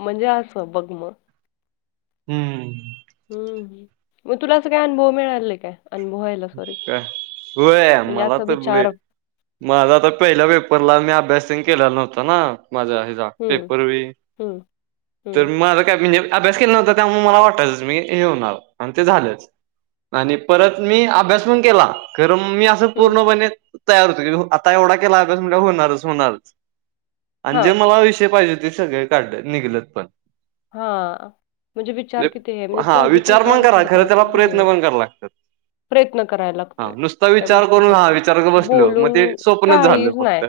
म्हणजे असं, बघ म. हम्म. हम्म. म तुला असं काय अनुभव मिळाला काय? अनुभवायला. सॉरी. काय? होय, म्हणजे मला असा तर लय. विचार माझा आता पहिल्या पेपरला मी अभ्यास तेन केलेला नव्हता ना. माझ्या हेचा. हं, पेपर बी. हं, तर हं, माझं काय? म्हणजे अभ्यास केला नव्हता. त्यामुळे मला वाटायचंच मी हे होणार. आणि ते झालेच. आणि परत मी अभ्यास पण केला. खरं मी असं हं. पूर्णपणे तयार होतो की. आता एवढा केला अभ्यास म्हणल्यावर होणारच होणारच. आणि हां, जे मला विषय पाहिजे होते, ते सगळे काढले. निघलत पण. हा म्हणजे विचार कितीये. म्हणजे हा पॉझिटिव्ह विचार का पण करा विचार खरं त्याला करायचा तर प्रयत्न हे. पण करायला लागतात प्रयत्न करायला हा लागतोय. नुसता त्या विचार करून हा गोष्टीसाठी. विचार करत बसलो मग ते बोलून स्वप्नच झालं काहीच फक्त नाय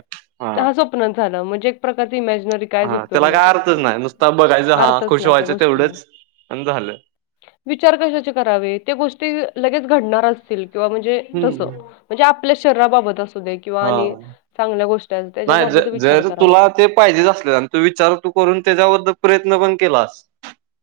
हा स्वप्नात झालं. म्हणजे एक प्रकारची इमॅजिनरी कायच उपयोग नाही त्याचं. आता बघायचं हा. खुश व्हायचं तेवढंच. अन झालं. विचार कशाचे करावे. ते गोष्टी लगेच घडणार असतील. किंवा म्हणजे तसं हम्म. म्हणजे आपल्या शरीराबाबत असू दे, किंवा हा आणि चांगल्या गोष्टी असु दे, नाही ज त्याच्याबाबत विचार जर करावा. तुला ते पाहिजेच असलेला. अन तू विचार तू करून, त्याच्याबद्दल प्रयत्न पण केलास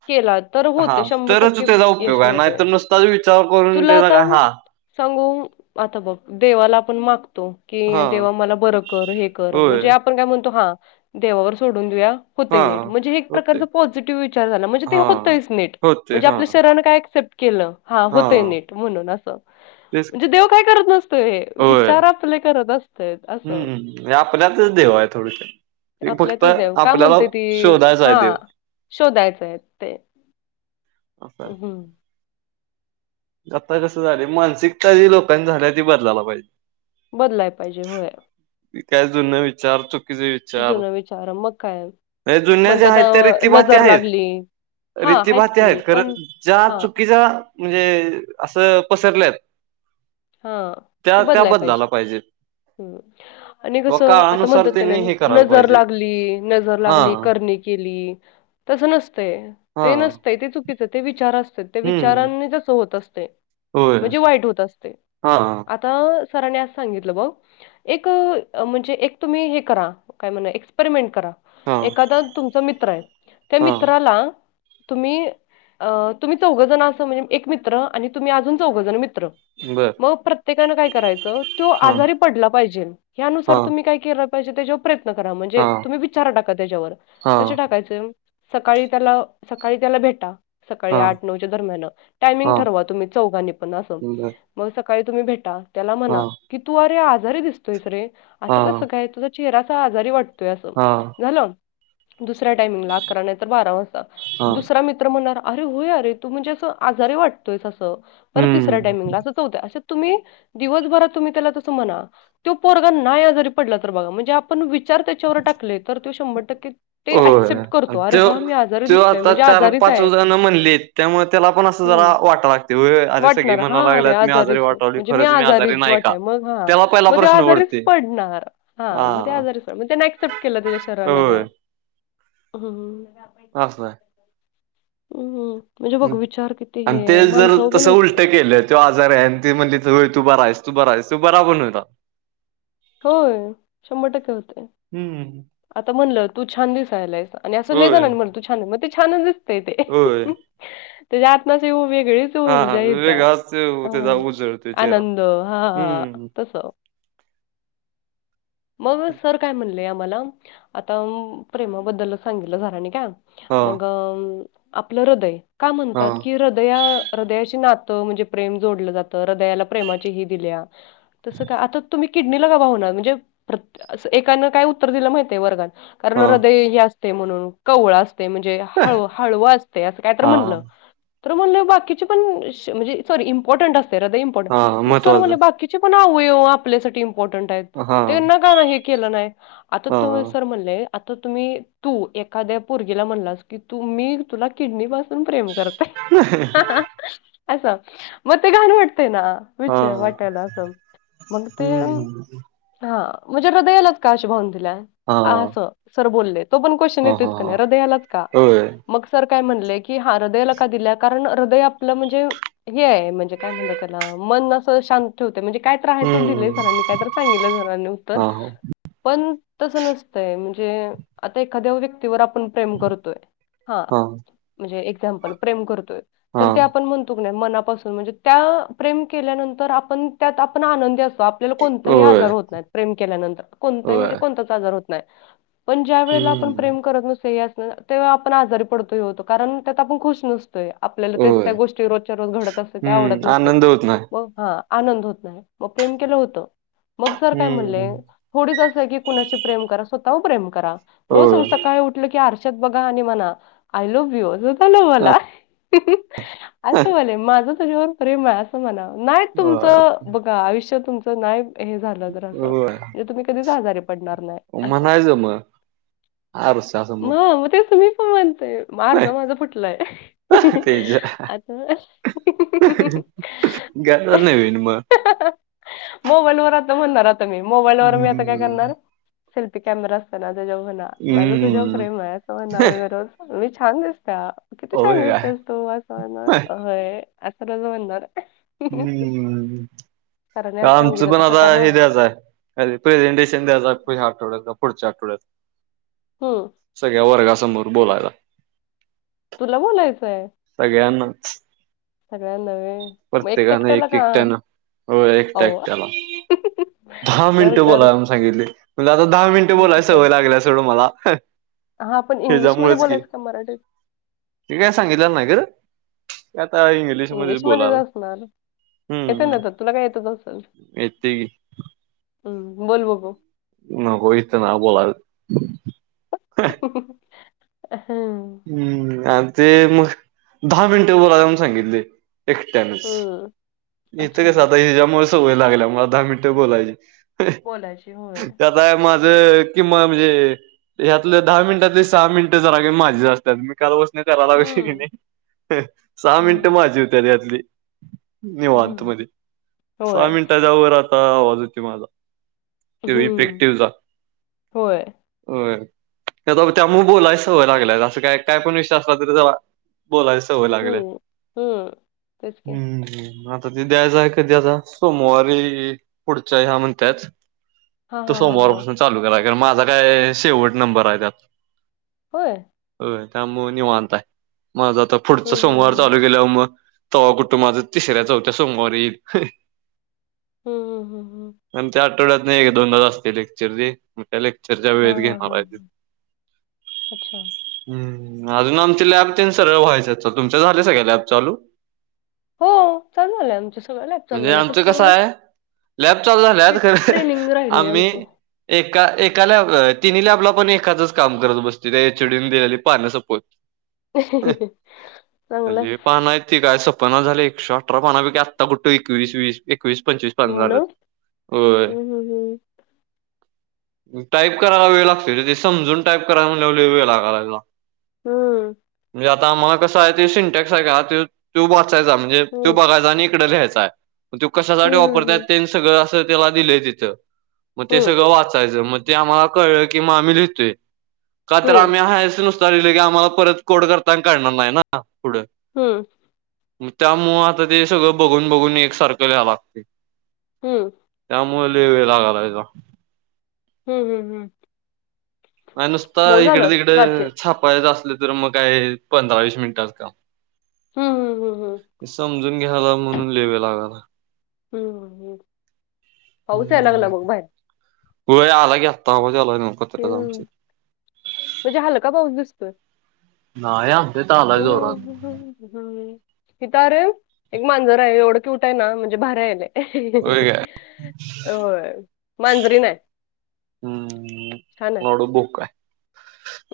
केला तर हा, होते शंभर तरच टक्के त्याचा यश उपयोग हाय. नाय मिळते तर नुसताच विचार करून तुला त्याचा आता काय हा. सांगू, आता बघ देवाला आपण मागतो. हा कि देवा मला, बरं कर हे कर. होय म्हणजे आपण काय म्हणतो, हा देवावर सोडून देऊया. हा होतंय नीट. म्हणजे एक होते प्रकार पॉझिटिव्ह विचार झाला. म्हणजे ते हा होतंयच नीट. होते म्हणजे हा आपल्या शरीर त्यानं काय एक्सेप्ट केलं, हा होतंय नीट म्हणून असं. तेच म्हणजे, देव काय करत नसतोय. हे विचार आपले, करत अस हम्म हम्म. आपल्यातच, देव हाय थोडक्यात. ते फक्त आपल्यातच देव का आपल्याला, शोधायचं हाय देव. शोधायचंय ते, असा हम्म. आता कसं झाले, मानसिकता जी लोकांनी झाल्या ती बदलायला पाहिजे. बदलाय पाहिजे होय. ती काय जुना विचार तो चुकीचा विचार. जुनं विचार मग काय त्या जुन्या म्हणतात आहेत ज्या, अ रीतीभाती नजर आहेत. लागली हा रीतीभाती की आहेत, खरं पण ज्या हा चुकीच्या म्हणजे असं पसरल्यात हा, ते त्या त्या बदलाय बदलायला पाहिजे. पाहिजेत. आणि व कसं आता काळानुसार म्हणतात का त्यांनी नाही, हे करायला नजर पाहिजे लागली, नजर हा लागली, करणी केली तसं नसतंय. हा ते नसतंय, ते चुकीचं, ते विचार असतेत. त्या हम्म. विचारांनी, तसं होत असते. होय म्हणजे वाईट होत असते. हा हा. आता सरांनी, असं सांगितलं भाऊ एक म्हणजे एक तुम्ही हे करा, काय म्हणा? एक्सपेरिमेंट करा. हा एखादा तुमचा मित्र आहे. त्या हा मित्राला तुम्ही अ तुम्ही चौघ जण असं म्हणजे एक मित्र आणि तुम्ही अजून चौघजण मित्र बर मग प्रत्येकानं काय करायचं? तो हा आजारी पडला पाहिजे, हा यानुसार तुम्ही काय केलं पाहिजे? त्याच्यावर प्रयत्न करा, हा म्हणजे तुम्ही विचार टाका त्याच्यावर. हा कसे टाकायचं की सकाळी त्याला, सकाळी त्याला भेटा सकाळी हा आठ नऊच्या दरम्यानं, टायमिंग हा ठरवा तुम्ही चौघांनी पण असं बर मग सकाळी तुम्ही भेटा त्याला म्हणा हा की तू अरे आजारी दिसतोय रे हा असं, कसं काय तुझं चेहरा असा आजारी वाटतोय अस हा झालं दुसऱ्या टाइमिंगला आकरा नाहीतर बारा वाज हा दुसरा मित्र म्हणणार अरे होय अरे तू म्हणजे अस आजारी वाटतोयस असं परत तिसऱ्या हम्म. टाइमिंगला अस असं तुम्ही दिवसभर त्याला तसं म्हणा त्त्यो पोरगा नाय आजारी पडला तर बघा पण विचार त्याच्यावर टाकले तर तो शंभर टक्के ते अऍक्सेप्ट करतो अरे हा मी आजा ते आता चार, पाच जण म्हणलीत त्यामुळे त्याला पण असं हम्म जरा वाटं लागते अरे स सगळी म्हणाय लागल्यात मी तरी आजारी सो वाटालोय म्हणजे मी खरंच आजारी च नाही का? वाटाय म हा त्याला पहिला म त्यो प्रश्न आजारीच पडतोय पडणार हा म त्यान एक्सेप्ट केल त्याच्या शरीरांन त्या होय असय हम्म म्हणजे बघ विचार किती आणि ते हे जर माणसाह पण तसं होतय उलटं केलं त्यो आजारी आहे आणि ते म्हणले होय तू बरा आहेस तू बरा आहेस तू बरा पण होता होय शंभर टक्के होतय हम्म आता म्हणलं तू छान दिसायलायस आणि असं लई होय जनांनी म्हण तू छान मग ते छानच दिसतय ते होय त्याच्या आतन असऊ वेगळीच ती हा हा ऊर्जा येत्या वेगळाच त्याचा उजळतोय चेहरा आनंद हा हम्म. तस मग सर काय म्हणले आम्हाला आता प्रेमाबद्दलच सांगितलं सरांनी काय हा मग आपलं हृदय का हा म्हणतात की हृदया हृदयाची नातं म्हणजे प्रेम जोडलं जातं हृदयाला प्रेमाची ही दिल्या तसं का आता तुम्ही किडनीला का भावना म्हणजे एकानं काय उत्तर दिलं माहित आहे वर्गात कारण हा हृदय हे असते म्हणून कवळ असत ते म्हणजे हळ हळव असतय अस काय तर हा म्हणलं तर म्हणले बाकीची पण म्हणजे सॉरी इम्पॉर्टंट असते हृदय इम्पॉर्टंट हा मग सर म्हणले महत्वाचं बाकी चे पण अवयव आपल्यासाठी इम्पॉर्टंट आहेत हा. तेना का नाय हे केलं नाही आता तु हां. सर म्हणले आता तुम्ही तू एखाद्या पोरगीला म्हणलास की तू मी तुला किडनी पासून प्रेम करतय असं मग ते घाण वाटतना विचय हां. वाटायला असं मग ते हं. हा म्हणजे हृदययालाच का अशी भावना दिल्या हां. असं सर बोललेत तो पण क्वेश्चन हां, येतोच हां, की हां. हृदयालाच का? होय. मग सर काय म्हणलेय की हा हृदयाला का दिल्या कारण हृदय आपलं म्हणजे हे हाय म्हणजे काय म्हणतात त्याला मन असं शांत ठेवते म्हणजे काय त राहायचं दिलंय हं. सरांनी काय तर दिलंय सरांनी उत्तर हां, हां. पण तसं नसतंय म्हणजे आता एखाद्या व्यक्तीवर आपण प्रेम करतोय हा हां, म्हणजे एक्झाम्पल प्रेम करतोय तर ते हां. आपण म्हणतो मनापासून म्हणजे त्या प्रेम केल्यानंतर आपण त्यात आपण आनंदी अस आपल्याला कोणताही आजार होय, होत नाही प्रेम केल्यानंतर कोणताही म्हणजे होय. कोणताच आजार होत नाही पण ज्या वेळेला आपण हं. प्रेम करत नसतो हे असण तेव्हा आपण आजारी पडतो ही होत कारण त्यात आपण खुश नसतो आपल्याला तेच होय. त्या गोष्टी रोजच्या रोज घडत असत ते हं. आवडत नसतच आनंद होत नाही. मग हा आनंद होत नाही मग प्रेम केलं होतं मग सर काय म्हणले हं. थोडीच असं आहे की कुणाशी प्रेम करा मग स्वतःवर प्रेम करा रोज होय. सकाळी उठलं की आरशात बघा आणि म्हणा आय लव्ह यू स्वतःला मना असं व्हायलय माझ तुझ्यावर प्रेम आहे असं म्हणा नाही होय, तुमचं बघ का आयुष्य तुमचं नाही हे झालं तर असं होय. म्हणजे तुम्ही कधीच आजारी पडणार नाही असं म्हणायचं मग [inaudible] म आरशासमोर. मग तेच मी पण म्हणतेय. आरसा माझा फुटलाय. तेच्या [unintelligible] [unintelligible] घ्यायचं नवीन मग. मोबाईलवर आता म्हणणार आता मी. मोबाईलवर मी आता काय करणार? हं. सेल्फी कॅमेरा असतो ना, त्याच्यावर म्हणा माझं तुझ्यावर हं. प्रेम आहे असे म्हणार मी रोज. मी छान दिसता, किती छान होय काय? दिसतेस तू? असं म्हणणारं होय, असं रोज म्हणणार. हम्म. सरांनी [inaudible] आज आमचं सांगितलं पण तसं आता कर हां. हे द्यायचं आहे. प्रेझेंटेशन द्यायचं ह्या आठवड्यात, का पुढच आठवड्यात? हम्म. सगळ्या वर्गासमोर बोलायला तुला बोलायचंय? सगळ्यांनाच. सगळ्याना व्हय. मग एकटं प्रत्येकानें एकट्याला एक का? एकट्यानं, होय एकटा अहो, एकट्याला दहा कर, मिनिटं कर. बोला अजून सांगितलीये. म्हणजे आता दहा मिनिटं आई बोलायची शप्पथ सवय लागल्या सोडं मला हं. हा आपण इंग्लिशमध्ये बोलायच का मराठीत? ते काय सांगितलं नाही खरं, आता इंग्लिशमध्ये बोलाल. झालं [unintelligible] येतंय की. हम्म. बोल बघू. नको इथं नाही बोलायचं. [inaudible] हम्म. हम्, आन तेे मग दहा मिनिटे बोला अजून सांगितले, एकट्यानच. हम्म, इथे अच्छा कस आता हिच्यामुळे सवयी लागल्यामुळं, दहा मिनिटे बोलायची. बोलायची [inaudible] होय ते आता माझं किमान म्हणजे ह्यातले दहा मिनिटातले, सहा मिनिटं जरा कमी माझेच असतात. काल बसण करालोय की हम्म नाही, [inaudible] सहा हम्म मिनिटं माझी येत त्याच्यातले. निवांत हम्म मध्ये. [inaudible] सहा होय मिनिटांच्या वर आता आवाज येतोय माझा. ते हम्म इफेक्टिव्ह जा. होय [inaudible] होय. त्या त्यामुळे बोलायची सवय लागलीय, असं काय काय पण विषय असला तरी जरा बोलाय सवय लागल्या. हम्म हम्म तेच [inaudible] की हम्म हम्. आता ते द्यायचं आहे कधी आता? सोमवारी पुढच्या ह्या म्हणतायेत. हा तो हा हा हा सोमवारपासून चालू करा. कारण माझा काय शेवट नंबर आहे त्यात. होय. होय. त्यामुळं निवांत हाय. माझं आता पुढचा हम्म हम्म सोमवार चालू केल्यावर मग तवा कुठं माझं तिसऱ्या चौथ्या सोमवारी [inaudible] हम्म हम्म हम्म हम्म हम्म. आणि त्या आठवड्यात नाही एक दोनदा च असते लेक्चर रे. त्या लेक्चरच्या हा वेळेस हा घेणार हा आहेत ते. अच्छा [inaudible] हम्. अजून आमची लॅब ते सगळं व्हायचंय ते. तुमच्या झाले सगळ्या लॅब चालू? हो. चालू झालंय आमच्या म्हणजे आमचं कसं आहे? लॅब चालू झाल्या, की खर ट्रेनिंग राहिलंय आम्ही आमचं एका एका लॅब तिन्ही लॅबला पण एकाच काम करत बसतो. त्या एचडीने दिलेली पानं सपो [inaudible] [inaudible] चांगलेय. पानं आहेत काय सपना झाले एकशे अठरा पानापैकी आता कुठ एकवीस वस एकवीस पंचवीस. पण हो ना? झालंत होय. हं, हं, हं. टाईप करायला वेळ लागतो ते समजून टाईप करायला म्हणून लई वेळ लागालाय. हम्म. म्हणजे आता मग कसं आहे ते सिंटेक्स आहे का तो वाचायचा म्हणजे. तू हं. बघाय चा आणि इकडं लिहायचांय. मग ते कशासाठी हं, हं, वापरताय हं. तेनी सगळं असं त्याला दिलंय तिथं मग ते हं, सगळं वाचायचं मग. ते आम्हाला कळ की मग आम्ही लिहितोय का तर हं, हं, आम्ही हायचं नसतो. चालले की आम्हाला परत कोड करताना काढणार नाही ना पुढं हं. मग त्यामुळं आता ते सगळं बघून बघून एक सारखं घ्यां लागतय. हम्म. मला लई वेळ लागलाय. हम्म हम्म हम. नाही नुसता इकडे झालं तिकड प्राची. छापायचं असल तर मग काय पंधरा वीस मिनिटच काम. हं, हं, हं, हं. समजून घ्याला म्हणून लय वेळ लागाला. य हम्म पाऊच या लागला मग बाहेर व आला की आता आवाज यालाय हं, न्हव [unintelligible] म्हणजे हलका का पाऊस दिसतोय. ना ही आमच्या इथ आलाय जोरात. हम्म तिथ अरे एक मांजर आहे एवढं कि क्यूर आहे ना म्हणजे भारी आहे लई. होय काय हो मांजरीन आहे. हम्म छान आहे. मला वाटल बोका आहे.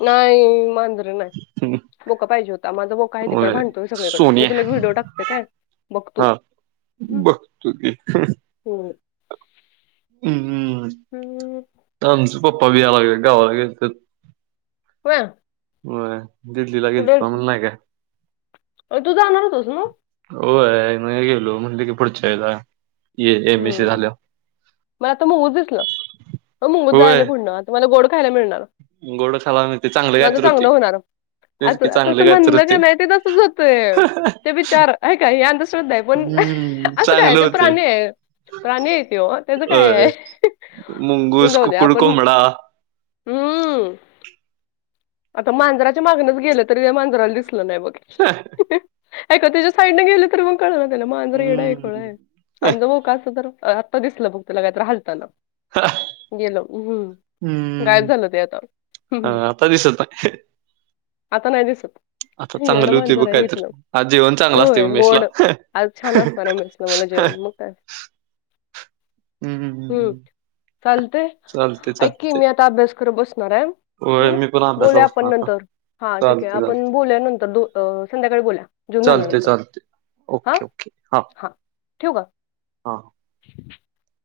नाही मांजरीन आहे बोका पाहिजे होता. माझं बोका तिकडे होय भांडतोय सगळीकडे मी सोन्या तुला एक व्हिडीओ टाकते काय. बघ तू. हा बघतु की. हम्म. हम्म हम्म. ह. आता आमचं पप्पा पण यालगल्यात गावाला गेलत. होय. होय दिल्लीला गेलतो म नाही काय. तू जाणारचस मग. होय आहे गेलो म्हणलं की पुढच्या हेच आहे. हम्म मला आता मुंगूस दिसल बघ मुंगूस जायलय पुढणं आत तुम्हाला गोड खायला मिळणार? गोडं खाला नई ते चांगल कायतर होती. अस आता तस म्हणलं कणी ते तसच होतय ते बि चार हाय काय हे शुभ आहे पण हम्म असं काय आहे चांगले ते होते प्राणी आहे? प्राणी आहे त्यो त्याच काय होय आहे पण मुंगूस, जाऊ द्या कुकुड, आपण कोंबडा हम्म. आता मांजराच्या मागनच गेलं तरी त्या मांजराला दिसलं नाही बघ. हायका तेच्या साईडन गेलं तर पण कळना त्याला मांजर येडं आहे खूळ हम्म. आहे आमच बो का असता तर आत्ता दिसलं बघ त्याला कायतर हलताणा. हा गेलो उम्म हुं गायब झालं ते आता. हा आता दिसत नाही आता नाही दिसत. आता येडं चांगली होतं बघ मांजर आहे कायतर इथलं. आज जेवण चांगलं असतय होय बघ मेसला. गोड. आज छान असणार आहे मेसला मला जेवण म काय. हम्म चालतंय चालते ऐक की चालते मी आता अभ्यास करं बसणार आहे. होय हम्म मी पण अभ्यासाला बोलूया आपण बसणार आता नंतर हा ठीक आहे चालते आपण चालते. बोलूया नंतर दो अ संध्याकाळी बोलूया. जेवून चालते झाल्यानंतर. चालते हा? ओके ओके हा ठेवू का? हा. [unintelligible]